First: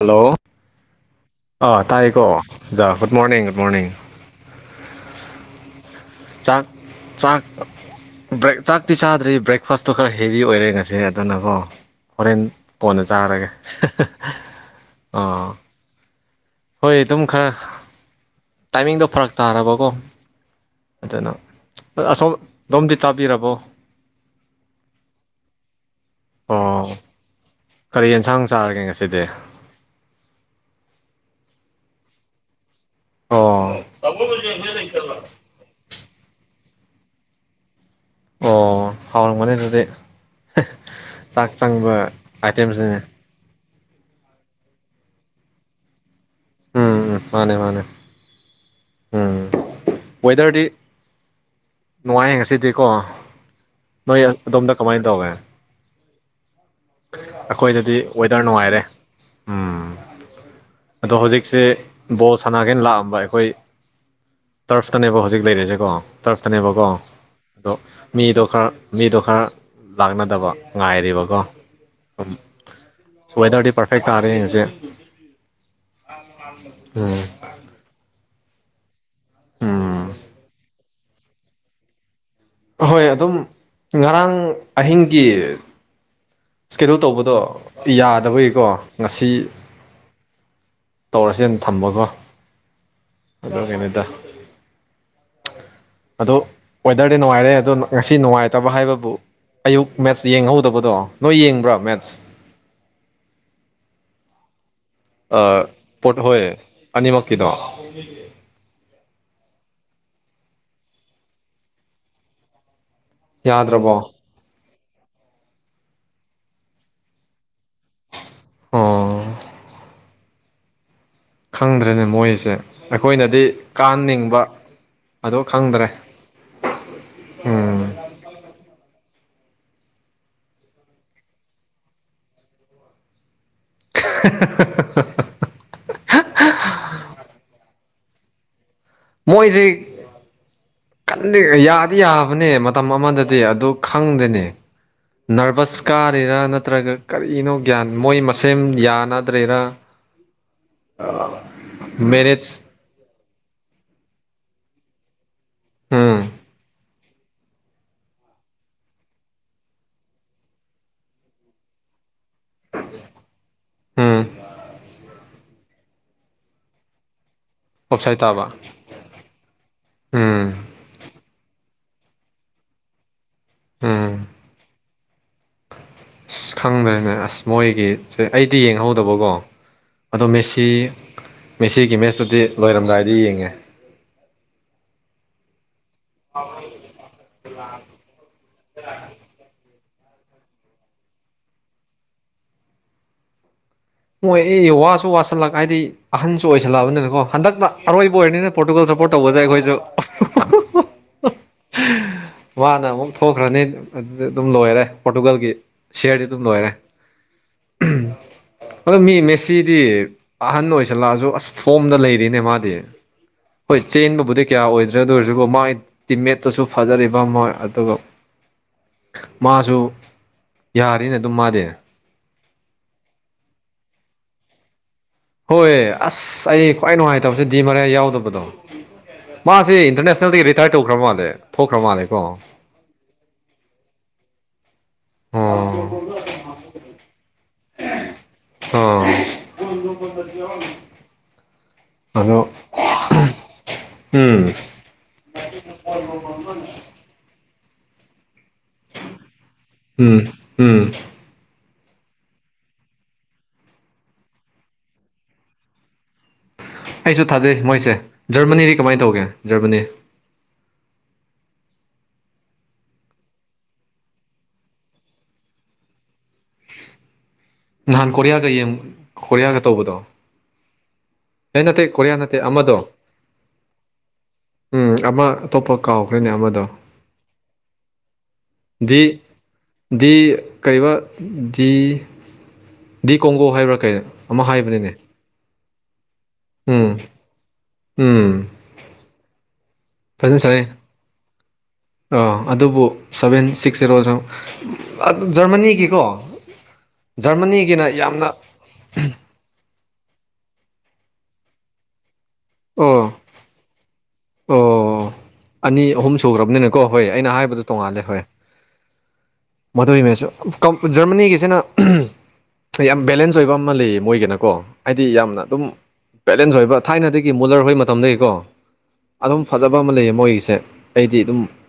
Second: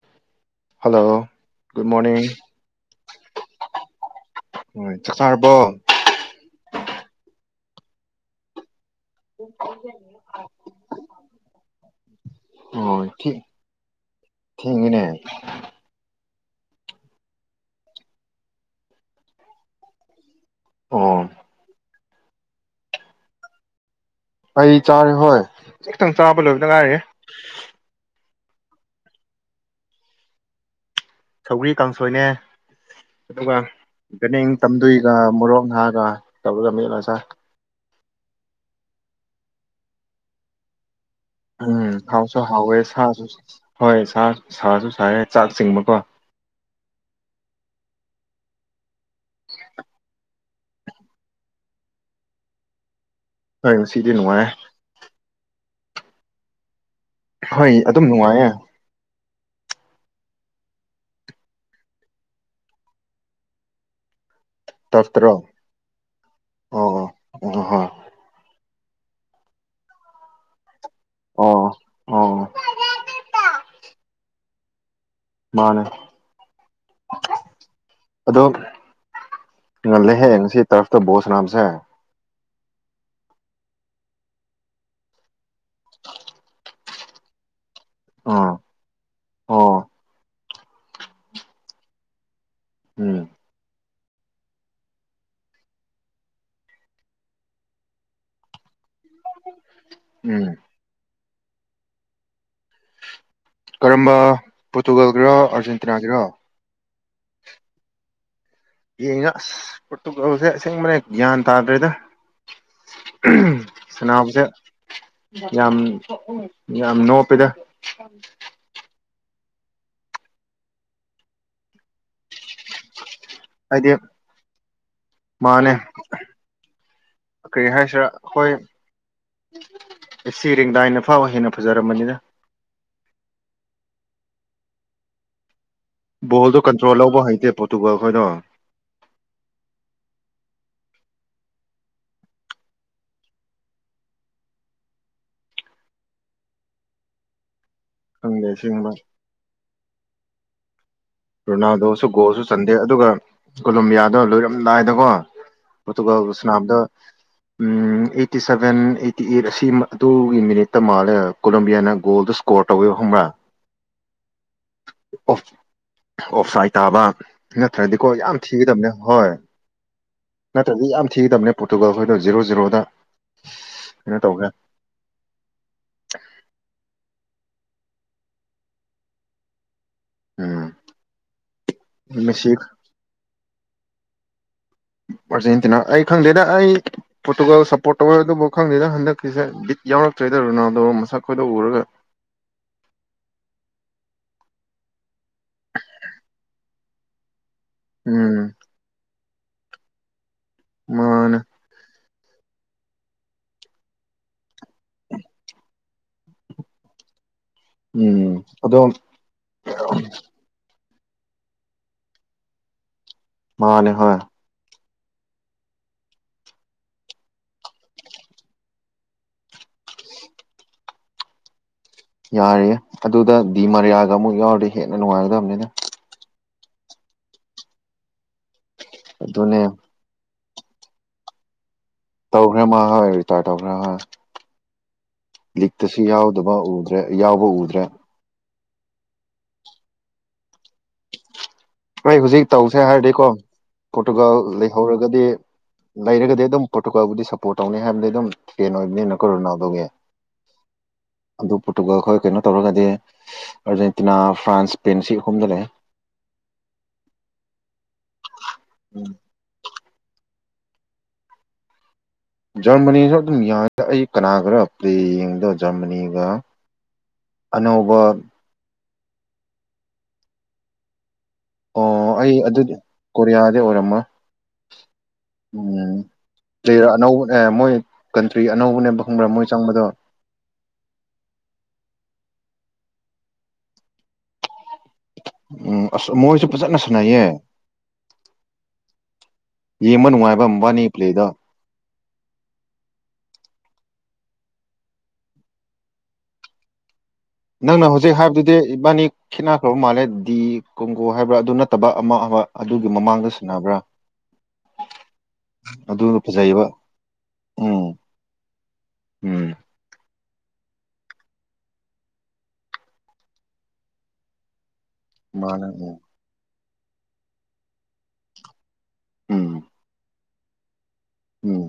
Hello hello ꯑꯥ good ꯇꯥꯏꯌꯦꯀꯣ morning ꯑꯣꯖꯥ ꯒꯨꯗ ꯃꯣꯔꯅꯤꯡ ꯒꯨꯗ ꯃꯣꯔꯅꯤꯡ ꯍꯣꯏ ꯆꯥꯛ ꯆꯥꯔꯕꯣ ꯆꯥꯛ ꯆꯥꯛ ꯕ꯭ꯔꯦꯛ ꯆꯥꯛꯇꯤ ꯆꯥꯗ꯭ꯔꯤ ꯕ꯭ꯔꯦꯛꯐꯥꯁꯇꯣ ꯈꯔ ꯍꯦꯕꯤ ꯑꯣꯏꯔꯦ ꯉꯁꯤ ꯑꯗꯨꯅꯒꯣ ꯍꯣꯔꯦꯟ ꯀꯣꯟꯅ ꯑꯣ ꯊꯦꯡ ꯆꯥꯔꯒꯦ ꯑꯥ [unintelligible] ꯍꯣꯏ ꯑꯗꯨꯝ ꯈꯔ ꯇꯥꯏꯃꯤꯡꯗꯣ ꯐꯔꯛ ꯇꯥꯔꯕꯀꯣ ꯑꯣ ꯑꯗꯨꯅ ꯑꯁꯣꯝ ꯗꯣꯝꯗꯤ ꯆꯥꯕꯤꯔꯕꯣ ꯑꯩ ꯆꯥꯔꯦ ꯍꯣꯏ ꯖꯤꯛꯇꯪ ꯆꯥꯕ ꯂꯣꯏꯕꯗ ꯑꯣ ꯉꯥꯏꯔꯤꯌꯦ ꯀꯔꯤ ꯌꯦꯟꯁꯥꯡ ꯆꯥꯔꯒꯦ ꯉꯁꯤꯗꯤ ꯁꯧꯒ꯭ꯔꯤ ꯀꯥꯡꯁꯣꯏꯅꯦ ꯑꯣ ꯑꯗꯨꯒꯥ ꯚꯦꯅꯤꯡ ꯇꯝꯗꯨꯏꯒꯥ ꯃꯣꯔꯣꯛ ꯅꯍꯥꯒ ꯇꯧꯕꯗ ꯃꯦꯠꯂꯥ ꯆꯥꯏ ꯑꯣ ꯍꯥꯎꯔꯝꯒꯅꯦ ꯑꯗꯨꯗꯤ ꯆꯥꯛ ꯎꯝ ꯆꯪꯕ ꯍꯥꯎꯁꯨ ꯑꯥꯏꯇꯦꯝꯁꯅꯤꯅꯦ [unintelligible] ꯍꯣꯏ ꯁꯥ ꯁꯥꯔꯖꯨ ꯁꯥꯌꯦ ꯆꯥꯛ ꯆꯤꯡꯕꯀꯣ ꯎꯝ ꯃꯥꯅꯦ ꯃꯥꯅꯦ ꯎꯝ ꯋꯦꯗꯔꯗꯤ ꯅꯨꯡꯉꯥꯏꯌꯦ ꯉꯁꯤꯗꯤꯀꯣ ꯍꯣꯏ ꯉꯁꯤꯗꯤ ꯅꯣꯏ ꯅꯨꯡꯉꯥꯏꯌꯦ ꯑꯗꯣꯝꯗ ꯀꯃꯥꯏ ꯇꯧꯒꯦ ꯍꯣꯏ ꯑꯩꯈꯣꯏꯗꯗꯤ ꯑꯗꯨꯝ ꯋꯦꯗꯔ ꯅꯨꯡꯉꯥꯏꯌꯦ ꯅꯨꯡꯉꯥꯏꯔꯦ ꯎꯝ ꯑꯗꯣ ꯍꯧꯖꯤꯛꯁꯦ ꯕꯣꯜ ꯁꯥꯟꯅꯒꯦꯅ ꯂꯥꯛꯑꯝꯕ ꯑꯩꯈꯣꯏ ꯇ꯭ꯔꯐꯇꯅꯦꯕ ꯇꯔꯐꯇꯔꯣ ꯍꯧꯖꯤꯛ ꯂꯩꯔꯤꯖꯦꯀꯣ ꯇ꯭ꯔꯐꯇꯅꯦꯕꯀꯣ ꯑꯣ ꯑꯣ ꯑꯣ ꯑꯗꯣ ꯍꯣꯏ ꯃꯤꯗꯣ ꯈꯔ ꯃꯤꯗꯣ ꯈꯔ ꯂꯥꯛꯅꯗꯕ ꯉꯥꯏꯔꯤꯕꯀꯣ ꯑꯣ ꯑꯣ ꯎꯝ ꯋꯦꯗꯔꯗꯤ ꯄꯥꯔꯐꯦꯛ ꯇꯥꯔꯦꯍꯦ ꯉꯁꯤ ꯃꯥꯅꯦ ꯎꯝ ꯑꯗꯣ ꯎꯝ ꯉꯜꯂꯦꯍꯦ ꯉꯁꯤ ꯇ꯭ꯔꯞꯇ ꯕꯣꯜ ꯁꯟꯅꯕꯁꯦ ꯍꯣꯏ ꯑꯗꯨꯝ ꯉꯔꯥꯡ ꯑꯍꯤꯡꯒꯤ [inaudible] ꯁꯦꯗꯨꯜ ꯇꯧꯕꯗꯣ ꯑꯥ ꯌꯥꯗꯕꯩꯒꯤꯀꯣ ꯉꯁꯤ ꯑꯣ ꯇꯧꯔꯁꯦꯅ ꯊꯝꯕꯀꯣ ꯎꯝ ꯑꯗꯨꯒꯤꯅꯤꯗ ꯑꯗꯣ ꯋꯦꯗꯔꯗꯤ ꯅꯨꯡꯉꯥꯏꯔꯦ ꯑꯗꯣ ꯉꯁꯤ ꯅꯨꯡꯉꯥꯏꯇꯕ ꯍꯥꯏꯕꯕꯨ ꯑꯌꯨꯛ ꯃꯦꯠꯁ ꯎꯝ ꯌꯦꯡꯍꯧꯗꯕꯗꯣ ꯅꯣꯏ ꯌꯦꯡꯕ꯭ꯔꯥ ꯃꯦꯠꯁ ꯀꯔꯝꯕ ꯄꯣꯔꯇꯨꯒꯜꯒꯤꯔꯥ ꯄꯣꯠ ꯑꯥꯔꯖꯦꯟꯇꯤꯅꯥꯒꯤꯔꯥ ꯍꯣꯏ ꯑꯅꯤꯃꯛꯀꯤꯗꯣ [unintelligible] ꯌꯦꯡꯉꯥ ꯑꯁ ꯄꯣꯔꯇꯨꯒꯜꯁꯦ ꯑꯁꯦꯡꯕꯅ ꯒ꯭ꯌꯥꯟ ꯇꯥꯗ꯭ꯔꯦꯗ ꯌꯥꯗ꯭ꯔꯕꯣ ꯁꯅꯥꯕꯁꯦ ꯌꯥꯝ ꯌꯥꯝ ꯅꯣꯞꯄꯤꯗ ꯑꯣ ꯈꯪꯗ꯭ꯔꯦꯅꯦ ꯃꯣꯏꯁꯦ ꯑꯩꯈꯣꯏꯅꯗꯤ ꯍꯥꯏꯗꯤ ꯀꯪꯅꯤꯡꯕ ꯑꯗꯣ ꯃꯥꯅꯦ ꯈꯪꯗ꯭ꯔꯦ ꯀꯔꯤ ꯎꯝ ꯍꯥꯏꯁꯤꯔꯥ ꯑꯈꯣꯏ [unintelligible] ꯐꯥꯎ ꯍꯦꯟꯅ ꯐꯖꯔꯝꯕꯅꯤꯗ [unintelligible] ꯕꯣꯜꯣ ꯀꯟꯇ꯭ꯔꯣꯜ ꯂꯧꯕ ꯍꯩꯇꯦ ꯄꯣꯔꯇꯨꯒꯜꯈꯣꯏꯗꯣ ꯃꯣꯏꯖꯦ ꯀꯟꯗꯤ ꯌꯥꯗꯤ ꯌꯥꯕꯅꯦ ꯃꯇꯝ ꯑꯃꯗꯗꯤ ꯑꯗꯣ ꯈꯪꯗꯦꯅꯦ ꯅꯔꯚ꯭ꯁ ꯀꯥꯔꯤꯔꯥ ꯅꯠꯇ꯭ꯔꯒ ꯀꯔꯤꯅꯣ ꯒ꯭ꯌꯥꯟ ꯃꯣꯏ ꯈꯪꯗꯦ ꯃꯁꯦꯝ ꯑꯁꯦꯡꯕ ꯌꯥꯅꯗ꯭ꯔꯦꯔ ꯔꯨꯅꯥꯗꯣꯁꯨꯒꯣꯜꯁꯨ ꯆꯟ ꯑꯦ ꯑꯗꯨꯒ ꯀꯣꯂꯣꯝꯕꯤꯌꯥꯗꯣ ꯂꯣꯏꯔꯝꯗꯥꯏꯗꯀꯣ ꯎꯝ ꯄ꯭ꯔꯣꯇꯨꯒꯜꯕꯨ ꯁꯅꯥꯕꯗ ꯎꯝ ꯑꯩꯠꯇꯤ ꯁꯚꯦꯟ ꯑꯩꯠꯇꯤ ꯑꯩꯠ ꯑꯁꯤ ꯑꯗꯨꯒꯤ ꯃꯤꯅꯤꯠꯇ ꯃꯥꯜꯂꯦ ꯀꯣꯂꯝꯕꯤꯌꯥꯅ ꯒꯣꯜꯗꯣ ꯀꯣꯔ ꯇꯧꯋꯦꯕ ꯈꯪꯕ꯭ꯔ ꯎꯝ ꯑꯣꯐ ꯁꯥꯏꯠ ꯇꯥꯕ ꯅꯠꯇ꯭ꯔꯗꯤꯀꯣ ꯑꯣꯞꯁꯥꯏꯠ ꯌꯥꯝ ꯇꯥꯕ ꯊꯤꯒꯗꯕꯅꯦ ꯍꯣꯏ ꯎꯝ ꯅꯠꯇ꯭ꯔꯗꯤ ꯌꯥꯝ ꯊꯤꯒꯗꯕꯅꯦ ꯄꯣꯔꯇꯨꯒꯜꯈꯣꯏꯗꯣ ꯖꯤꯔꯣ ꯖꯤꯔꯣꯗ ꯀꯩꯅꯣ ꯎꯝ ꯇꯧꯕꯅꯦ ꯑꯁ ꯈꯪꯗ꯭ꯔꯗ ꯑꯁ ꯃꯣꯏꯒꯤꯁꯦ ꯑꯩꯗꯤ ꯌꯦꯡꯍꯧꯗꯕꯀꯣ ꯑꯗꯣ ꯃꯦꯁꯤ ꯎꯝ ꯃꯦꯁꯤꯒꯤ ꯃꯦꯁꯇꯨꯗꯤ ꯃꯦꯁꯤ ꯂꯣꯏꯔꯝꯗꯥꯏꯗꯤ ꯌꯦꯡꯉꯦ ꯑꯥꯔꯖꯦꯟꯇꯤꯅ ꯑꯩ ꯈꯪꯗꯦꯗ ꯑꯩ ꯄꯣꯔꯇꯨꯒꯜ ꯁꯞꯄꯣꯔꯠ ꯇꯧꯋꯦ ꯑꯗꯨꯕꯨ ꯈꯪꯗꯦꯗ ꯍꯟꯗꯛꯀꯤꯁꯦ ꯕꯤꯠ ꯌꯥꯎꯔꯛꯇ꯭ꯔꯦꯗ ꯔꯣꯅꯥꯜꯗꯣ ꯃꯁꯛ ꯈꯣꯏꯗꯣ ꯎꯔꯒ ꯑꯣꯏꯔꯣ ꯌꯣ ꯋꯥꯁꯨ ꯋꯥꯁꯤꯜꯂꯛ ꯍꯥꯏꯗꯤ ꯑꯍꯟꯁꯨ ꯑꯣꯏꯁꯜꯂꯛꯑꯕꯅꯤꯅꯀꯣ ꯍꯟꯗꯛꯇ ꯑꯔꯣꯏꯕ ꯎꯝ ꯑꯣꯏꯔꯅꯤꯅ ꯄꯣꯔꯇꯨꯒꯜ ꯁꯞꯄꯣꯔꯠ ꯇꯧꯕꯗꯥꯏ ꯑꯩꯈꯣꯏꯁꯨ ꯃꯥꯅꯦ ꯃꯥꯅ ꯑꯃꯨꯛ ꯊꯣꯛꯈ꯭ꯔꯅꯤ ꯑꯗꯨꯗꯤ ꯑꯗꯨꯝ ꯂꯣꯏꯔꯦ ꯄꯣꯔꯇꯨꯒꯜꯒꯤ ꯁꯤꯌꯥꯔꯗꯤ ꯑꯗꯨꯝ ꯂꯣꯏꯔꯦ ꯎꯝ ꯑꯗꯣ ꯃꯤ ꯃꯦꯁꯤꯗꯤ ꯑꯍꯟ ꯑꯣꯏꯁꯜꯂꯛꯑꯁꯨ ꯑꯁ ꯐꯣꯝꯗ ꯂꯩꯔꯤꯅꯦ ꯃꯥꯗꯤ ꯍꯣꯏ ꯆꯦꯟꯕꯕꯨꯗꯤ ꯀꯌꯥ ꯑꯣꯏꯗ꯭ꯔꯦ ꯑꯗꯨ ꯑꯣꯏꯔꯖꯨꯀꯣ ꯃꯥꯒꯤ ꯇꯤꯝꯃꯦꯠꯇꯁꯨ ꯐꯖꯔꯤꯕ ꯃꯣꯏ ꯑꯗꯨꯒ ꯃꯥꯁꯨ ꯌꯥꯔꯤꯅ ꯑꯗꯨꯝ ꯃꯥꯗꯤ ꯌꯥꯔꯤꯌꯦ ꯑꯗꯨꯗ ꯗꯤꯃꯔꯤꯌꯥꯒ ꯑꯃꯨꯛ ꯌꯥꯎꯔꯗꯤ ꯍꯦꯟꯅ ꯅꯨꯡꯉꯥꯏ ꯍꯣꯏ ꯑꯁ ꯑꯩ ꯈ꯭ꯋꯥꯏ ꯅꯨꯡꯉꯥꯏꯇꯕꯖꯦ ꯗꯤꯃꯔꯤꯌꯥ ꯌꯥꯎꯗꯕꯗꯣ ꯑꯗꯨꯅꯦ ꯃꯥꯁꯤ ꯏꯟꯇꯔꯅꯦꯁꯅꯦꯜꯗꯒꯤ ꯔꯤꯇꯥꯌꯔ ꯇꯧꯈ꯭ꯔ ꯃꯥꯜꯂꯦ ꯊꯣꯛꯈ꯭ꯔ ꯃꯥꯜꯂꯦ ꯇꯧꯒ꯭ꯔꯦ ꯃꯥ ꯍꯣꯏ ꯔꯤꯇꯥꯔ ꯇꯧꯒ꯭ꯔꯦ ꯍꯣꯏ ꯂꯤꯛꯇꯁꯨ ꯑꯣ ꯌꯥꯎꯗꯕ ꯎ ꯅꯦ ꯌꯥꯎꯕ ꯎꯗ꯭ꯔꯦ ꯑꯣ ꯑꯩ ꯑꯗꯣ ꯍꯧꯖꯤꯛ ꯇꯧꯁꯦ ꯍꯥꯏꯔꯗꯤꯀꯣ ꯎꯝ ꯄꯣꯔꯇꯨꯒꯜꯂꯤ ꯍꯧꯔꯒꯗꯤ ꯂꯩꯔꯒꯗꯤ ꯑꯗꯨꯝ ꯄꯣꯔꯇꯨꯒꯥꯜꯕꯨꯗꯤ ꯁꯞꯄꯣꯔꯠ ꯇꯧꯅꯤ ꯍꯥꯏꯕꯗꯤ ꯑꯗꯨꯝ ꯐꯦꯟ ꯑꯣꯏꯕꯅꯤꯅ ꯀꯣ ꯔꯣꯅꯥꯜꯗꯣꯒꯤ ꯎꯝ ꯎꯝ ꯑꯗꯨ ꯄꯣꯔꯇꯨꯒꯜ ꯈꯣꯏ ꯀꯩꯅꯣ ꯇꯧꯔꯒꯗꯤ ꯑꯥꯔꯖꯦꯟꯇꯤꯅꯥ ꯐ꯭ꯔꯥꯟꯁ ꯁꯄꯦꯟ ꯁꯤ ꯑꯍꯨꯝꯗ ꯂꯩ ꯑꯩꯁꯨ ꯊꯥꯖꯩ ꯃꯣꯏꯁꯦ ꯖꯔꯃꯅꯤꯗꯤ ꯀꯃꯥꯏꯟ ꯎꯝ ꯇꯧꯒꯦ ꯖꯔꯃꯅꯤ ꯖꯔꯃꯅꯤꯖꯨ ꯑꯗꯨꯝ ꯌꯥꯏꯗ ꯑꯩ ꯀꯅꯥꯒꯥꯔ ꯄ꯭ꯂꯦ ꯌꯦꯡꯕꯗꯣ ꯖꯔꯃꯅꯤꯒ ꯑꯅꯧꯕ ꯅꯍꯥꯟ ꯀꯣꯔꯤꯌꯥꯒ ꯌꯦꯡ ꯀꯣꯔꯤꯌꯥꯒ ꯇꯧꯕꯗꯣ ꯑꯩ ꯅꯠꯇꯦ ꯑꯣ ꯀꯣꯔꯤꯌꯥ ꯑꯩ ꯅꯠꯇꯦ ꯑꯗꯨꯗꯤ ꯑꯃꯗꯣ ꯀꯣꯔꯤꯌꯥꯗꯤ ꯑꯣꯏꯔꯝꯃꯣꯏ ꯎꯝ ꯑꯃ ꯑꯇꯣꯞꯄ ꯎꯝ ꯀꯥꯎꯈ꯭ꯔꯦꯅꯦ ꯑꯃꯗꯣ ꯄ꯭ꯂꯦꯌꯔ ꯑꯅꯧ ꯑꯦ ꯃꯣꯏ ꯀꯟꯇ꯭ꯔꯤ ꯗꯤ ꯑꯅꯧꯕꯅꯦꯕ ꯈꯪꯕ꯭ꯔꯥ ꯃꯣꯏ ꯆꯪꯕꯗꯣ ꯗꯤ ꯀꯩꯕ ꯗꯤ ꯗꯤ ꯀꯣꯡꯒꯣ ꯍꯥꯏꯕ꯭ꯔꯥ ꯀꯩꯅꯣ ꯑꯃ ꯍꯥꯏꯕꯅꯤꯅꯦ ꯎꯝ ꯑꯁ ꯃꯣꯏꯁꯤꯕꯨ ꯐꯖꯅ ꯎꯝ ꯁꯨꯅꯩꯌꯦ ꯎꯝ ꯌꯦꯡꯕ ꯅꯨꯡꯉꯥꯏꯕ ꯃꯣꯏꯕꯅꯤꯒꯤ ꯄ꯭ꯂꯦꯗꯣ ꯑꯣ ꯑꯗꯨꯕꯨ ꯁꯚꯦꯟ ꯁꯤꯛꯁ ꯖꯦꯔꯣꯁꯨ ꯑꯗꯨ ꯖꯔꯃꯅꯤꯒꯤꯀꯣ ꯖꯔꯃꯅꯤꯒꯤꯅ ꯅꯪꯅ ꯍꯧꯖꯤꯛ ꯌꯥꯝꯅ ꯍꯥꯏꯕꯗꯨꯗꯤ ꯏꯕꯥꯅꯤꯛ ꯈꯦꯠꯅꯈ꯭ꯔꯕ ꯃꯥꯜꯂꯦ ꯗꯤ ꯀꯣꯡꯒꯣ ꯍꯥꯏꯕ꯭ꯔꯥ ꯑꯗꯨ ꯅꯠꯇꯕ ꯑꯃ ꯑꯃ ꯑꯗꯨꯒꯤ ꯑꯣ ꯃꯃꯥꯡꯗ ꯁꯟꯅꯥꯕ꯭ꯔꯥ ꯑꯣ ꯑꯅꯤ ꯑꯍꯨꯝ ꯁꯨꯒ꯭ꯔꯕꯅꯤꯅꯀꯣ ꯍꯣꯏ ꯑꯩꯅ ꯍꯥꯏꯕꯗꯣ ꯎꯝ ꯇꯣꯡꯉꯥꯜꯂꯦ ꯍꯣꯏ ꯎꯝ ꯃꯗꯨꯏ ꯃꯦꯁꯨ ꯀꯝ ꯖꯔꯃꯅꯤꯒꯤꯁꯤꯅ ꯎꯝ ꯌꯥꯝ ꯕꯦꯂꯦꯟꯁ ꯑꯣꯏꯕ ꯑꯃ ꯂꯩꯌꯦ ꯃꯣꯏꯒꯤꯅꯀꯣ ꯍꯥꯏꯗꯤ ꯌꯥꯝꯅ ꯑꯗꯨꯝ ꯃꯥꯅꯦ ꯎꯝ ꯕꯦꯂꯦꯟꯁ ꯑꯣꯏꯕ ꯊꯥꯏꯅꯗꯒꯤ ꯃꯨꯂꯔ ꯍꯣꯏ ꯃꯇꯝꯗꯒꯤꯀꯣ ꯑꯗꯨꯝ ꯎꯝ ꯐꯖꯕ ꯑꯃ ꯂꯩꯌꯦ ꯃꯣꯏꯒꯤꯁꯦ ꯑꯩꯗꯤ ꯑꯗꯨꯝ ꯎꯝ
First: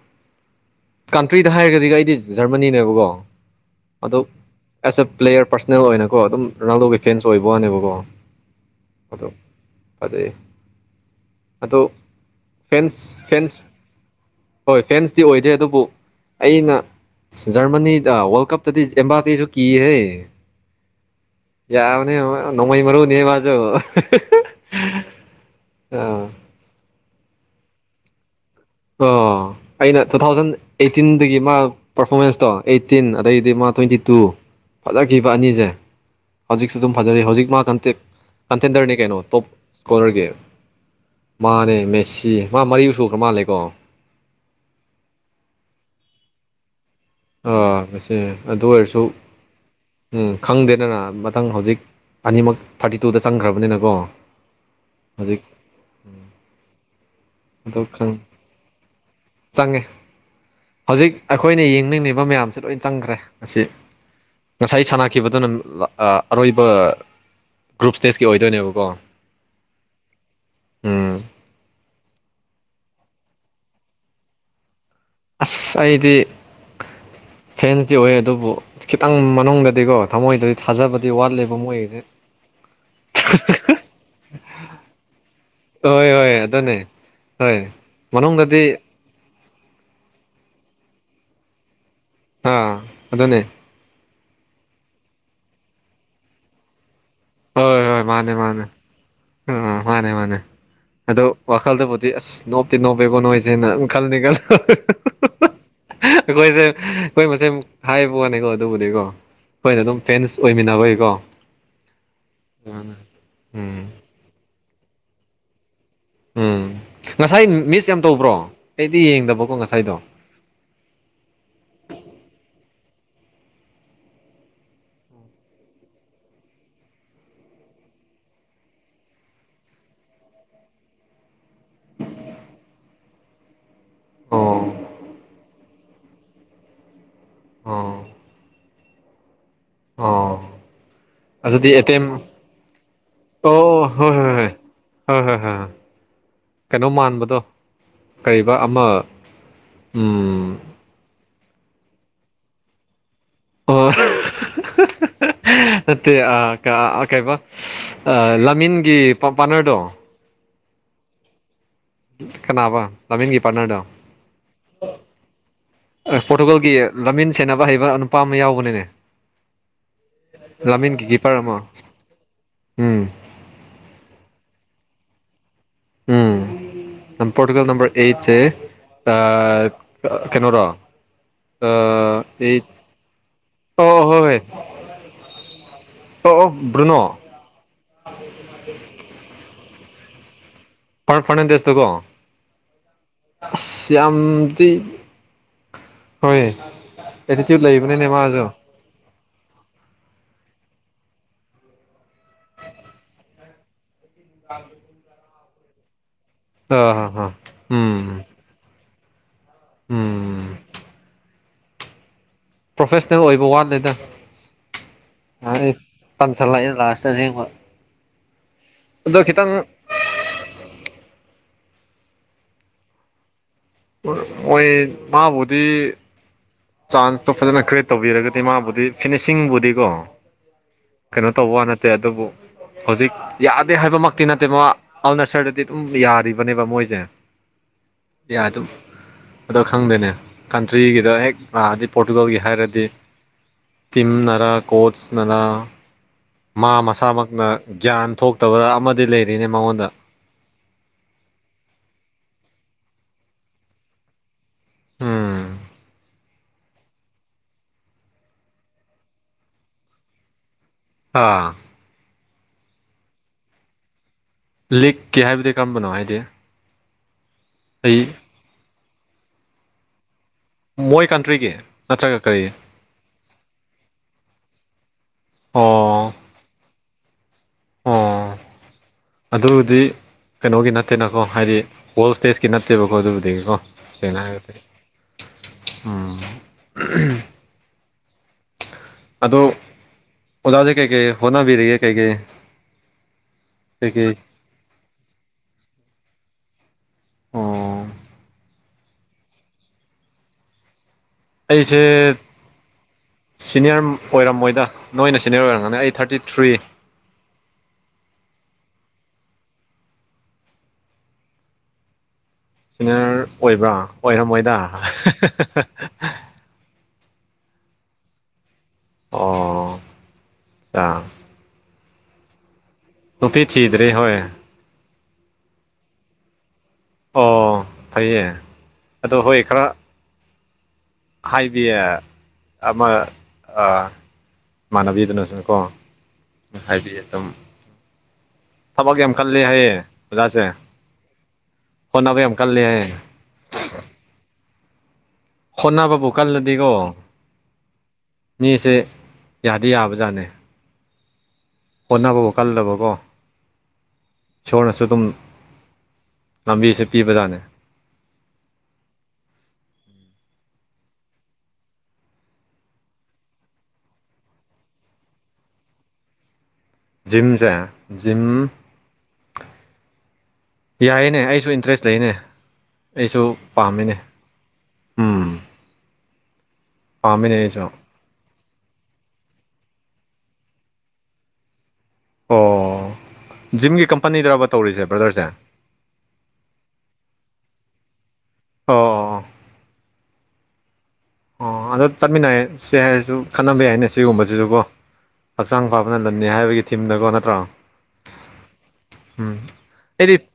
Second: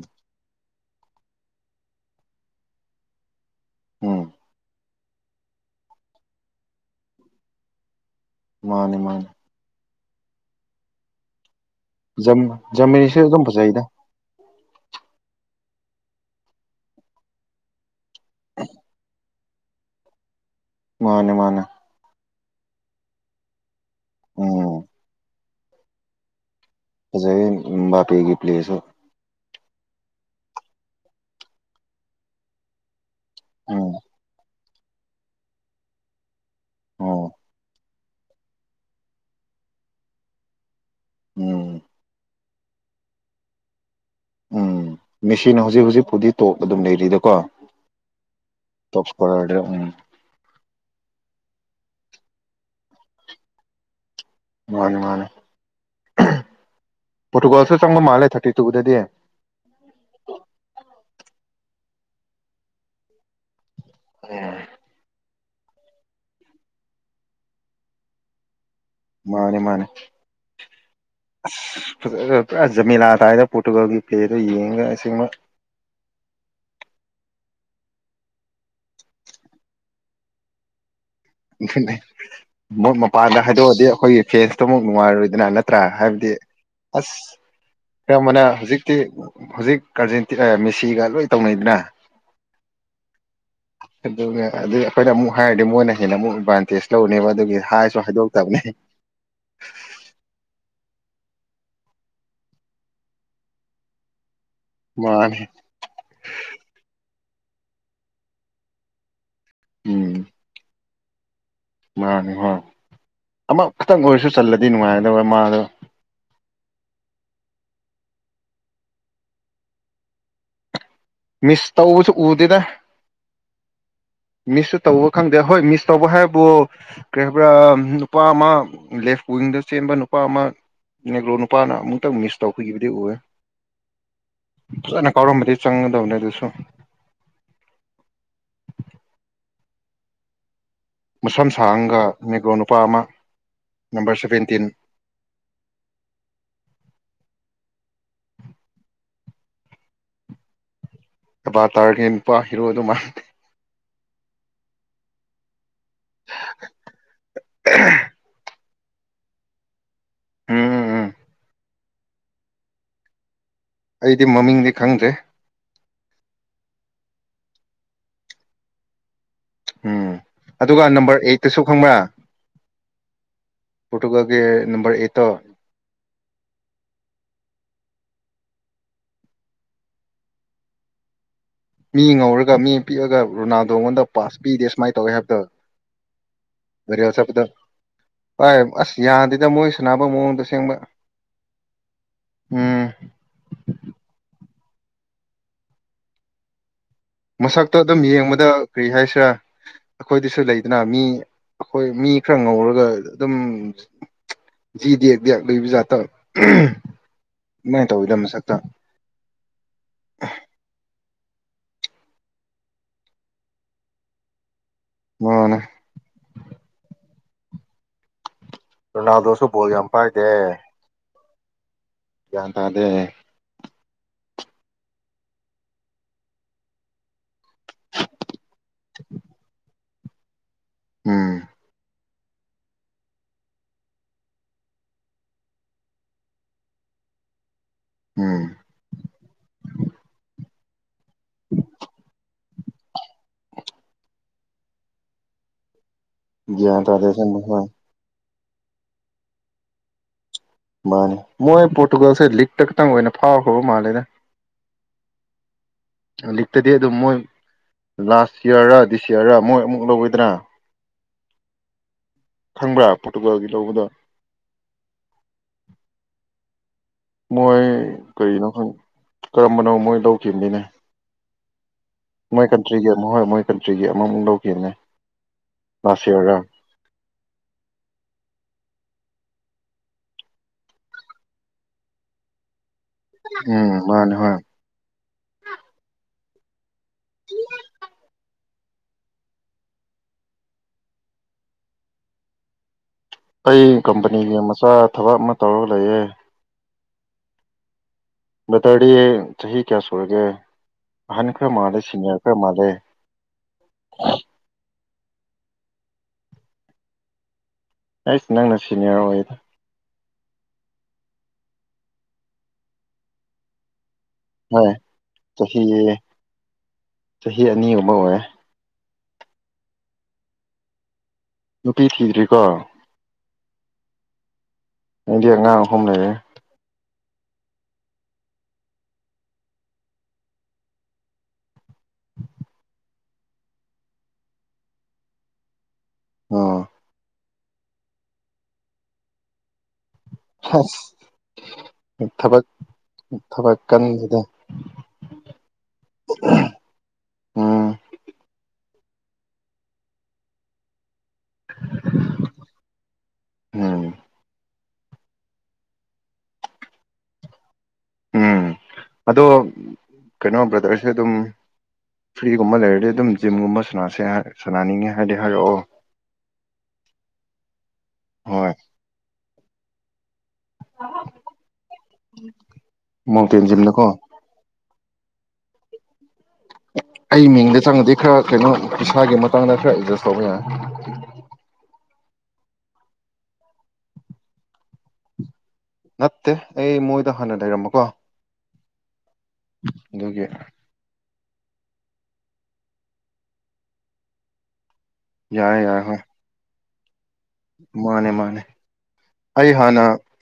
ꯀꯟꯇ꯭ꯔꯤꯗ ꯍꯥꯏꯔꯒꯗꯤ ꯑꯩꯗꯤ ꯖꯔꯃꯅꯤꯅꯦꯕꯀꯣ ꯎꯝ ꯑꯗꯨꯝ ꯑꯦꯁ ꯑꯦ ꯄ꯭ꯂꯦꯌꯔ ꯄꯔꯁꯅꯦꯜ ꯑꯣꯏꯅꯀꯣ ꯑꯗꯨꯝ ꯔꯣꯅꯥꯜꯗꯣꯒꯤ ꯐꯦꯟꯁ ꯑꯣꯏꯕ ꯋꯥꯅꯦꯕꯀꯣ ꯃꯥꯅꯤ ꯃꯥꯅꯤ ꯑꯗꯩ ꯑꯗꯣ ꯖꯝ ꯖꯔꯃꯤꯅꯤꯁꯨ ꯐꯦꯟꯁ ꯑꯗꯨꯝ ꯐꯦꯟꯁ ꯐꯖꯩꯗ ꯍꯣꯏ ꯐꯦꯟꯁꯇꯤ ꯑꯣꯏꯗꯦ ꯑꯗꯨꯕꯨ ꯑꯩꯅ ꯖꯔꯃꯅꯤꯗ ꯋꯥ꯭ꯔꯜꯗ ꯀꯞꯇꯗꯤ ꯑꯦꯝꯕꯥꯄꯦꯖꯨ ꯀꯤꯍꯦ ꯃꯥꯅꯦ ꯃꯥꯅꯦ ꯌꯥꯕꯅꯤꯃ ꯅꯣꯡꯃꯩ ꯃꯔꯨꯅꯦ ꯃꯥꯖꯨ ꯎꯝ ꯑꯥ ꯐꯖꯩꯌꯦ ꯃꯕꯥꯄꯦꯒꯤ ꯄ꯭ꯂꯦꯁꯨ ꯀꯣ ꯑꯩꯅ ꯇꯨ ꯊꯥꯎꯖꯟ ꯑꯩꯠꯇꯤꯟꯗꯒꯤ ꯃꯥ ꯄꯔꯐꯣꯔꯃꯦꯟꯁꯇꯣ ꯑꯩꯠꯇꯤꯟ ꯗꯩꯗꯤ ꯃꯥ ꯎꯝ ꯇ꯭ꯋꯦꯟꯇꯤ ꯇꯨ ꯐꯖꯒꯤꯕ ꯑꯅꯤꯖꯦ ꯍꯧꯖꯤꯛꯁꯨ ꯑꯗꯨꯝ ꯐꯖꯔꯤ ꯑꯣ ꯍꯧꯖꯤꯛ ꯃꯥ ꯀꯟꯇꯦ ꯀꯟꯇꯦꯟꯗꯔꯅꯤ ꯀꯩꯅꯣ ꯇꯣꯞ ꯁꯀꯣꯔꯔꯒꯤ ꯃꯥꯅꯦ ꯎꯝ ꯃꯦꯁꯤ ꯃꯥ ꯃꯔꯤ ꯁꯨꯈ꯭ꯔ ꯃꯥꯜꯂꯦꯀꯣ ꯎꯝ ꯃꯦꯁꯤꯅꯥ ꯍꯧꯖꯤꯛ ꯍꯧꯖꯤꯛꯐꯧꯗꯤ ꯇꯣꯞ ꯑꯗꯨꯝ ꯂꯩꯔꯤꯗ꯫ ꯥꯑꯣ ꯑꯁꯦ ꯑꯗꯨ ꯑꯣꯏꯔꯁꯨ꯫ ꯎꯝ ꯈꯪꯗꯦꯗꯅ ꯃꯊꯪ ꯍꯧꯖꯤꯛ ꯑꯅꯤꯃꯛ ꯊꯔꯇꯤ ꯇꯨꯗ ꯆꯪꯈ꯭ꯔꯕꯅꯤꯅꯀꯣ꯫ ꯃꯥꯅꯤ ꯃꯥꯅꯤ ꯍꯧꯖꯤꯛ ꯄꯣꯔꯇꯨꯒꯜꯁꯨ ꯑꯗꯨ ꯆꯪꯕ ꯈꯪ ꯃꯥꯜꯂꯦ ꯊꯔꯇꯤ ꯇꯨꯗꯗꯤ꯫ ꯆꯪꯉꯦ ꯍꯧꯖꯤꯛ ꯑꯩꯈꯣꯏꯅ ꯌꯦꯡꯅꯤꯡꯅꯤꯕ ꯃꯌꯥꯝꯁꯦ ꯂꯣꯏ ꯆꯪꯈ꯭ꯔꯦ ꯑꯁꯤ꯫ ꯎꯝ ꯉꯁꯥꯏ ꯁꯥꯟꯅꯈꯤꯕꯗꯨꯅ ꯂ ꯑ ꯑꯔꯣꯏꯕ ꯒ꯭ꯔꯨꯞ ꯁ꯭ꯇꯦꯁꯀꯤ ꯑꯣꯏꯗꯣꯏꯅꯦꯕꯀꯣ꯫ ꯃꯥꯅꯦ ꯃꯥꯅꯦ ꯎꯝ ꯑꯁ ꯐꯖꯒ꯭ꯔꯦ ꯄꯨꯔꯥ ꯖꯃꯤꯂꯥ ꯇꯥꯏꯗ ꯄꯣꯔꯇꯨꯒꯜꯒꯤ ꯄ꯭ꯂꯦꯗꯣ ꯌꯦꯡꯉꯒ ꯑꯁꯦꯡꯕ꯫ ꯑꯁ ꯑꯩꯗꯤ ꯐꯦꯟꯁꯇꯤ ꯑꯣꯏ ꯑꯗꯨꯕꯨ ꯈꯤꯇꯪ ꯃꯅꯨꯡꯗꯗꯤꯀꯣ ꯊꯃꯣꯏꯗꯗꯤ ꯊꯥꯖꯕꯗꯤ ꯋꯥꯠꯂꯤ꯫ ꯕꯣ ꯃꯣꯏꯒꯤꯖꯦ ꯃꯣꯏ ꯃꯄꯥꯟꯗ ꯍꯥꯏꯗꯣꯛꯑꯗꯤ ꯑꯈꯣꯏꯒꯤ ꯐꯦꯟꯁꯇꯃꯨꯛ ꯅꯨꯡꯉꯥꯏꯔꯣꯏꯗꯅ ꯅꯠꯇ꯭ꯔꯥ ꯍꯣꯏ ꯍꯥꯏꯕꯗꯤ ꯍꯣꯏ ꯑꯗꯨꯅꯦ ꯑꯁ ꯍꯣꯏ ꯈꯔ ꯑꯃꯅ ꯃꯅꯨꯡꯗꯗꯤ ꯍꯧꯖꯤꯛꯇꯤ ꯍꯧꯖꯤꯛ ꯀꯥꯔꯖꯦꯟ ꯑ ꯃꯦꯁꯤꯒ ꯂꯣꯏ ꯇꯧꯅꯩꯗꯅ꯫ ꯑꯥ ꯑꯗꯨꯅꯦ꯫ ꯑꯗꯨꯒ ꯑꯗꯨ ꯑꯈꯣꯏꯅ ꯑꯃꯨꯛ ꯍꯥꯏꯔꯗꯤ ꯃꯣꯏꯅ ꯍꯦꯟꯅ ꯑꯃꯨꯛ ꯑꯦꯗꯚꯥꯟꯇꯦꯖ ꯂꯧꯔꯅꯤꯕ꯫ ꯍꯣꯏ ꯍꯣꯏ ꯃꯥꯅꯦ ꯃꯥꯅꯦ ꯎꯝ ꯃꯥꯅꯦ ꯃꯥꯅꯦ꯫ ꯑꯗꯣ ꯋꯥꯈꯜꯗꯕꯨꯗꯤ ꯑꯁ ꯅꯣꯞꯇꯤ ꯅꯣꯞꯄꯦꯕꯣ ꯅꯣꯏꯖꯦꯅ ꯗꯨꯝ ꯈꯜꯗꯤ ꯈꯜ꯫ ꯃꯥꯅꯦ꯫ ꯑꯈꯣꯏꯖꯦ ꯑꯈꯣꯏ ꯃꯁꯦꯟ ꯍꯥꯏꯕ ꯋꯥꯅꯦꯀꯣ ꯑꯗꯨꯕꯨꯗꯤꯀꯣ꯫ ꯈꯣꯏꯅ ꯗꯨꯝ ꯎꯝ ꯐꯦꯟꯁ ꯑꯣꯏꯃꯤꯟꯅꯕꯩ ꯀꯣ꯫ ꯃꯥꯅꯤ ꯃꯥꯅꯤ ꯎꯝ ꯑꯃꯥꯈꯇꯪ ꯑꯣꯏꯔꯁꯨ ꯆꯜꯂꯗꯤ ꯅꯨꯡꯉꯥꯏꯒꯗꯕ ꯃꯥꯗꯣ꯫ ꯎꯝ ꯉꯁꯥꯏ ꯃꯤꯁ ꯌꯥꯝ ꯇꯧꯕ꯭ꯔꯣ ꯑꯩꯗꯤ ꯌꯦꯡꯗꯕꯀꯣ ꯉꯁꯥꯏꯗꯣ꯫ ꯃꯤꯁ ꯇꯧꯕꯁꯨ ꯎꯗꯦꯗ꯫ ꯃꯤꯁꯁꯨ ꯇꯧꯕ ꯈꯪꯗꯦ ꯍꯣꯏ ꯃꯤꯁ ꯇꯧꯕ ꯍꯥꯏꯕꯨ ꯀ꯭ꯔꯤ ꯍꯥꯏꯕ꯭ꯔꯥ ꯅꯨꯄꯥ ꯑꯃꯥ ꯂꯦꯐ ꯋꯤꯡꯗ ꯆꯦꯟꯕ ꯅꯨꯄꯥ ꯑꯃ ꯅꯦꯒ꯭ꯔꯣ ꯅꯨꯄꯥꯅ ꯑꯃꯨꯛꯇꯪ ꯃꯤꯁ ꯇꯧꯕꯤꯈꯤꯕꯗꯤ ꯎꯏꯌꯦ ꯑꯣ ꯐꯖꯅ ꯀꯥꯎꯔꯝꯃꯗꯤ ꯆꯪꯒꯗꯕꯅꯦ ꯑꯗꯨꯁꯨ꯫ ꯑꯣ ꯑꯣ ꯃꯁꯝ ꯑꯗꯨꯗꯤ ꯑꯦꯇꯦꯝ ꯁꯥꯡꯒ ꯅꯦꯒ꯭ꯔꯣ ꯅꯨꯄꯥ ꯑꯃ ꯑꯣꯑꯣ ꯍꯣꯏ ꯅꯝꯕꯔ ꯍꯣꯏ ꯁꯚꯦꯟꯇꯤꯟ ꯍꯣꯏ ꯍꯣꯏ ꯍꯣꯏ ꯍꯣꯏ ꯀꯩꯅꯣ ꯃꯥꯟꯕꯗꯣ ꯀꯔꯤꯕ ꯑꯃꯥ ꯎꯝ ꯑꯕꯥꯇꯥꯔꯒꯦ ꯅꯨꯄꯥ ꯍꯤꯔꯣꯗꯨ ꯃꯥꯂꯦ꯫ ꯑꯣ ꯅꯠꯇꯦ ꯑ ꯀ ꯑꯥ ꯀꯩꯕ ꯑ ꯂꯥꯃꯤꯟꯒꯤ ꯄꯄꯥꯔꯠꯅꯔꯗꯣ ꯎꯝ ꯎꯝ ꯎꯝ꯫ ꯀꯅꯥꯕ ꯂꯥꯃꯤꯟꯒꯤ ꯄꯥꯔꯠꯅꯔꯗꯣ꯫ ꯑꯩꯗꯤ ꯃꯃꯤꯡꯗꯤ ꯈꯪꯗ꯭ꯔꯦ ꯑꯥ ꯄꯣꯔꯇꯨꯒꯜꯒꯤ ꯂꯝꯃꯤꯟ ꯁꯦꯟꯅꯕ ꯍꯩꯕ ꯅꯨꯄꯥ ꯑꯃꯥ ꯌꯥꯎꯕꯅꯤꯅꯦ ꯎꯝ ꯑꯗꯨꯒ ꯂꯥꯃꯤꯟꯒꯤ ꯅꯝꯕꯔ ꯀꯤꯄꯔ ꯑꯩꯠꯇꯁꯨ ꯑꯃ ꯈꯪꯕ꯭ꯔꯥ ꯎꯝ ꯄꯣꯇꯨꯒꯜꯒꯤ ꯅꯝꯕꯔ ꯑꯦꯠꯇꯣ ꯎꯝ ꯄꯣꯔꯇꯨꯒꯜ ꯅꯝꯕꯔ ꯑꯩꯠꯁꯦ ꯑ ꯀꯩꯅꯣꯔꯣ ꯃꯤ ꯑ, ꯉꯧꯔꯒ ꯑꯩꯠ ꯃꯤ ꯄꯤꯛꯑꯒ ꯑꯣ ꯔꯣꯅꯥꯜꯗꯣꯉꯣꯟꯗ ꯑꯣ, ꯍꯣꯏ ꯄꯥꯁ ꯍꯣꯏ ꯄꯤꯗꯦ ꯁꯨꯃꯥꯏ ꯇꯧꯋꯦ ꯍꯥꯏꯕꯗꯣ ꯑꯣ ꯑꯣ ꯕꯥꯔꯅꯣ ꯥꯑꯏ ꯑꯁ ꯌꯥꯗꯦꯗ ꯃꯣꯏ ꯁꯥꯟꯅꯕ ꯃꯑꯣꯡꯗꯣ ꯑꯁꯦꯡꯕ ꯐꯔ ꯐꯔꯅꯥꯟꯗꯦꯁꯇꯣ ꯀꯣ ꯎꯝ ꯑꯁ ꯌꯥꯝꯗꯤ ꯍꯣꯏ ꯑꯦꯇꯤꯇ꯭ꯌꯨꯠ ꯃꯁꯛꯇꯣ ꯑꯗꯨꯝ ꯂꯩꯕꯅꯤꯅꯦ ꯌꯦꯡꯕꯗ ꯃꯥꯁꯨ ꯀꯔꯤ ꯍꯥꯏꯁꯤꯔꯥ ꯑꯈꯣꯏꯗꯤꯁꯨ ꯂꯩꯗꯅ ꯃꯤ ꯑꯈꯣꯏ ꯃꯤ ꯈꯔ ꯉꯧꯔꯒ ꯑꯗꯨꯝ [inaudible] ꯄꯤꯗꯛ ꯗꯌꯥꯛ ꯂꯩꯕ ꯖꯥꯠꯇꯣ ꯑꯥ ꯍꯥ ꯍꯥ ꯑꯗꯨꯃꯥꯏꯅ ꯇꯧꯋꯤꯗ ꯎꯝ ꯃꯁꯛꯇ ꯎꯝ ꯄ꯭ꯔꯣꯐꯦꯁꯅꯦꯜ ꯑꯣꯏꯕ ꯋꯥꯂꯤꯗ ꯃꯥꯅꯦ ꯑꯩ ꯇꯟꯁꯜꯂꯛꯦ ꯂꯥꯁꯇ ꯑꯁꯦꯡꯕ ꯑꯗꯣ ꯔꯣꯅꯥꯜꯗꯣꯁꯨ ꯈꯤꯇꯪ ꯕꯣꯜ ꯌꯥꯝ ꯄꯥꯏꯗꯦ ꯒꯌ꯭ꯥꯟ ꯇꯥꯗꯦ ꯃꯣꯏ ꯃꯥꯕꯨꯗꯤ ꯆꯥꯟꯁꯇꯣ ꯐꯖꯅ ꯀ꯭ꯔꯤꯌꯦꯠ ꯇꯧꯕꯤꯔꯒꯗꯤ ꯃꯥꯕꯨꯗꯤ ꯐꯤꯅꯤꯁꯤꯡꯕꯨꯗꯤꯀꯣ ꯀꯩꯅꯣ ꯎꯝ ꯇꯧꯕ ꯋꯥ ꯅꯠꯇꯦ ꯑꯗꯨꯕꯨ ꯍꯧꯖꯤꯛ ꯌꯥꯗꯦ ꯍꯥꯏꯕꯃꯛꯇꯤ ꯅꯠꯇꯦ ꯃꯥ ꯑꯜꯅꯁꯔꯗꯗꯤ ꯑꯗꯨꯝ ꯌꯥꯔꯤꯕꯅꯦꯕ ꯃꯣꯏꯁꯦ ꯌꯥ ꯎꯝ ꯑꯗꯨꯝ ꯑꯗꯣ ꯈꯪꯗꯦꯅꯦ ꯀꯟꯇ꯭ꯔꯤꯒꯤꯗ ꯍꯦꯛ ꯂꯛꯑꯥꯗꯤ ꯄꯣꯔꯇꯨꯒꯜꯒꯤ ꯍꯥꯏꯔꯗꯤ ꯇꯤꯝꯅꯔ ꯀꯣꯆꯅꯔ ꯃꯥ ꯒ꯭ꯌꯥꯟ ꯇꯥꯗꯦ ꯑꯁꯦꯡꯕ ꯃꯁꯥꯃꯛꯅ ꯍꯣꯏ ꯒ꯭ꯌꯥꯟ ꯊꯣꯛꯇꯕ ꯑꯃꯗꯤ ꯂꯩꯔꯤꯅꯦ ꯃꯉꯣꯟꯗ ꯃꯥꯅꯦ ꯃꯣꯏ ꯄꯣꯔꯇꯨꯒꯜꯁꯦ ꯂꯤꯛꯇ ꯈꯛꯇꯪ ꯑꯣꯏꯅ ꯐꯥꯎꯈ꯭ꯔꯕ ꯃꯥꯜꯂꯦꯅꯥ ꯎꯝ ꯂꯤꯛꯇꯗꯤ ꯑꯗꯨꯝ ꯃꯣꯏ ꯂꯥꯁ ꯏꯌꯥꯔ ꯗꯤꯁ ꯌꯔ ꯃꯣꯏ ꯑꯃꯨꯛ ꯂꯧꯏꯗꯅꯥ ꯑꯥ ꯈꯪꯕ꯭ꯔꯥ ꯄꯣꯔꯇꯨꯒꯥꯜꯒꯤ ꯂꯧꯕꯗꯣ ꯂꯤꯛꯀꯦ ꯍꯥꯏꯕꯗꯤ ꯀꯔꯝꯕꯅꯣ ꯍꯥꯏꯗꯤ ꯃꯣꯏ ꯑꯩ ꯀꯔꯤꯅꯣ ꯈꯪ ꯀꯔꯝꯕꯅꯣ ꯃꯣꯏ ꯂꯧꯈꯤꯝꯅꯤꯅꯦ ꯃꯣꯏ ꯀꯟꯇ꯭ꯔꯤꯒꯤ ꯅꯠꯇ꯭ꯔꯒ ꯀꯔꯤ ꯇ꯭ꯔꯤꯒꯤ ꯑꯝꯍꯣꯏ ꯃꯣꯏ ꯀꯟꯇ꯭ꯔꯤꯒꯤ ꯑꯃꯃꯨꯛ ꯂꯧꯈꯤꯝꯅꯦ ꯑꯣ ꯂꯥꯁꯌꯤꯌꯥꯔꯒ ꯑꯣ ꯑꯗꯨꯕꯨꯗꯤ ꯀꯩꯅꯣꯒꯤ ꯅꯠꯇꯦꯅꯀꯣ ꯍꯥꯏꯗꯤ ꯋꯥꯜ ꯁ꯭ꯇꯦꯖꯀꯤ ꯅꯠꯇꯦꯕꯀꯣ ꯑꯗꯨꯕꯨ ꯗꯤꯀꯣ ꯎꯝ ꯃꯥꯅꯦ ꯁꯦꯡꯅ ꯍꯣꯏ ꯍꯥꯏꯒꯗꯤ ꯎ ꯑꯗꯣ ꯑꯣꯖꯥꯁꯦ ꯀꯩꯀꯩ ꯍꯣꯠꯅꯕꯤꯔꯤꯒꯦ ꯀꯩꯀꯩ ꯑꯩ ꯀꯩꯀꯩ ꯀꯝꯄꯅꯤꯒꯤ ꯃꯆꯥ ꯊꯕꯛ ꯑꯃ ꯇꯧꯔꯒ ꯂꯩꯌꯦ ꯑꯣ ꯕꯥꯇꯦꯔꯗꯤ ꯆꯍꯤ ꯀꯌꯥ ꯁꯣꯔꯥꯥꯒꯦ ꯑꯩꯁꯦ ꯃꯥꯜꯂꯦ ꯁꯤꯅꯤꯌꯔ ꯑꯣꯏꯔꯝꯃꯣꯏꯗ ꯅꯣꯏꯅ ꯁꯤꯅꯤꯌꯔ ꯑꯣꯏꯔꯝꯒꯅꯤ ꯑꯩ ꯊꯥꯔꯇꯤ ꯊ꯭ꯔꯤ ꯑꯩꯁ ꯅꯪꯅ ꯁꯤꯅꯤꯌꯔ ꯑꯣꯏ ꯁꯤꯅꯤꯌꯔ ꯑꯣꯏꯕ꯭ꯔꯥ ꯑꯣꯏꯔꯝꯃꯣꯏꯗ꯫ ꯍꯣꯏ ꯆꯍꯤ ꯆꯍꯤ ꯑꯅꯤꯒꯨꯝꯕ ꯑꯣꯏꯌꯦ꯫ ꯑꯣ ꯆꯥ꯫ ꯅꯨꯄꯤ ꯊꯤꯗ꯭ꯔꯤꯀꯣ꯫ ꯅꯨꯄꯤ ꯊꯤꯗ꯭꯭ꯔꯤ ꯍꯣꯏ꯫ ꯅꯪꯗꯤ ꯑꯉꯥꯡ ꯑꯍꯨꯝ ꯂꯩꯔꯦ꯫ ꯑꯣ ꯐꯩꯌꯦ ꯑꯗꯣ ꯍꯣꯏ ꯈꯔ ꯍꯥꯏꯕꯤ ꯑꯃ ꯑ ꯏꯃꯥꯟꯅꯕꯤꯗꯨꯅꯁꯨꯅꯀꯣ꯫ ꯑꯣ ꯉꯁꯥꯏꯗꯤ ꯑꯗꯨꯝ ꯊꯕꯛ ꯌꯥꯝ ꯀꯜꯂꯦ ꯍꯥꯏꯌꯦ꯫ ꯑꯣꯖꯥꯁꯦ ꯑꯁ ꯍꯣꯠꯅꯕ ꯌꯥꯝ ꯊꯕꯛ ꯀꯜꯂꯦ ꯍꯥꯏꯌꯦ꯫ ꯊꯕꯛ ꯀꯟꯗꯦꯗ꯫ ꯍꯣꯠꯅꯕꯕꯨ ꯀꯜꯂꯗꯤꯀꯣ ꯎꯝ ꯃꯤꯁꯦ ꯌꯥꯗꯤ ꯌꯥꯕꯖꯥꯠꯅꯦ꯫ ꯍꯣꯠꯅꯕꯕꯨ ꯀꯜꯂꯕꯀꯣ ꯎꯝ ꯏꯁꯣꯔꯅꯁꯨ ꯑꯗꯨꯝ ꯂꯝꯕꯤꯁꯦ ꯄꯤꯕꯖꯥꯠꯅꯦ꯫ ꯎꯝ ꯑꯗꯣ ꯀꯩꯅꯣ ꯕ꯭ꯔꯗꯔꯁꯦ ꯑꯗꯨꯝ ꯐ꯭ꯔꯤꯒꯨꯝꯕ ꯂꯩꯔꯗꯤ ꯑꯗꯨꯝ ꯖꯤꯝꯒꯨꯝꯕ ꯁꯅꯥꯁꯦ ꯍꯥꯏ-ꯁꯥꯟꯅꯅꯤꯡꯉꯦ ꯍꯥꯏꯔꯗꯤ ꯍꯥꯏꯔꯛꯑꯣ꯫ ꯖꯤꯝꯁꯦ ꯖꯤꯝ ꯍꯣꯏ ꯌꯥꯏꯌꯦꯅꯦ ꯑꯩꯁꯨ ꯏꯟꯇꯔꯦꯁ ꯂꯩꯅꯦ ꯑꯩꯁꯨ ꯃꯥꯎꯟꯇꯦꯟ ꯖꯤꯝꯅꯀꯣ ꯄꯥꯝꯃꯤꯅꯦ꯫ ꯎꯝ ꯑꯩ ꯄꯥꯝꯃꯤꯅꯦ ꯃꯤꯡꯗ ꯑꯩꯁꯨ ꯆꯪꯉꯗꯤ ꯈꯔ ꯀꯩꯅꯣ ꯄꯩꯁꯥꯒꯤ ꯃꯇꯥꯡꯗ ꯈꯔ ꯑꯦꯗꯖꯁ ꯇꯧꯕ ꯌꯥꯏ꯫ ꯑꯣ ꯖꯤꯝꯒꯤ ꯀꯝꯄꯅꯤꯗꯔꯕ ꯇꯧꯔꯤꯁꯦ ꯕ꯭ꯔꯗꯔꯁꯦ꯫ ꯅꯠꯇꯦ ꯑꯩ ꯃꯣꯏꯗ ꯍꯥꯟꯅ ꯂꯩꯔꯝꯕꯀꯣ꯫ ꯑꯣ ꯑꯣ꯫ ꯑꯗꯨꯒꯤ꯫ ꯑꯣ ꯑꯗꯣ ꯆꯠꯃꯤꯟꯅꯩ-ꯁꯦ ꯍꯥꯏꯔꯁꯨ ꯈꯟꯅꯕ ꯌꯥꯏꯅꯦ ꯁꯤꯒꯨꯝꯕꯁꯤꯁꯨꯀꯣ ꯌꯥꯔꯦ ꯍꯛꯆꯥꯡ ꯌꯥꯔꯦ ꯍꯣꯏ ꯐꯕꯅ ꯂꯟ ꯅꯤ ꯍꯥꯏꯕꯒꯤ ꯊꯤꯝꯗꯀꯣ ꯅꯠꯇ꯭ꯔꯣ꯫ ꯃꯥꯅꯦ ꯃꯥꯅꯦ ꯎꯝ ꯑꯩ ꯍꯥꯟꯅ ꯑꯩꯗꯤ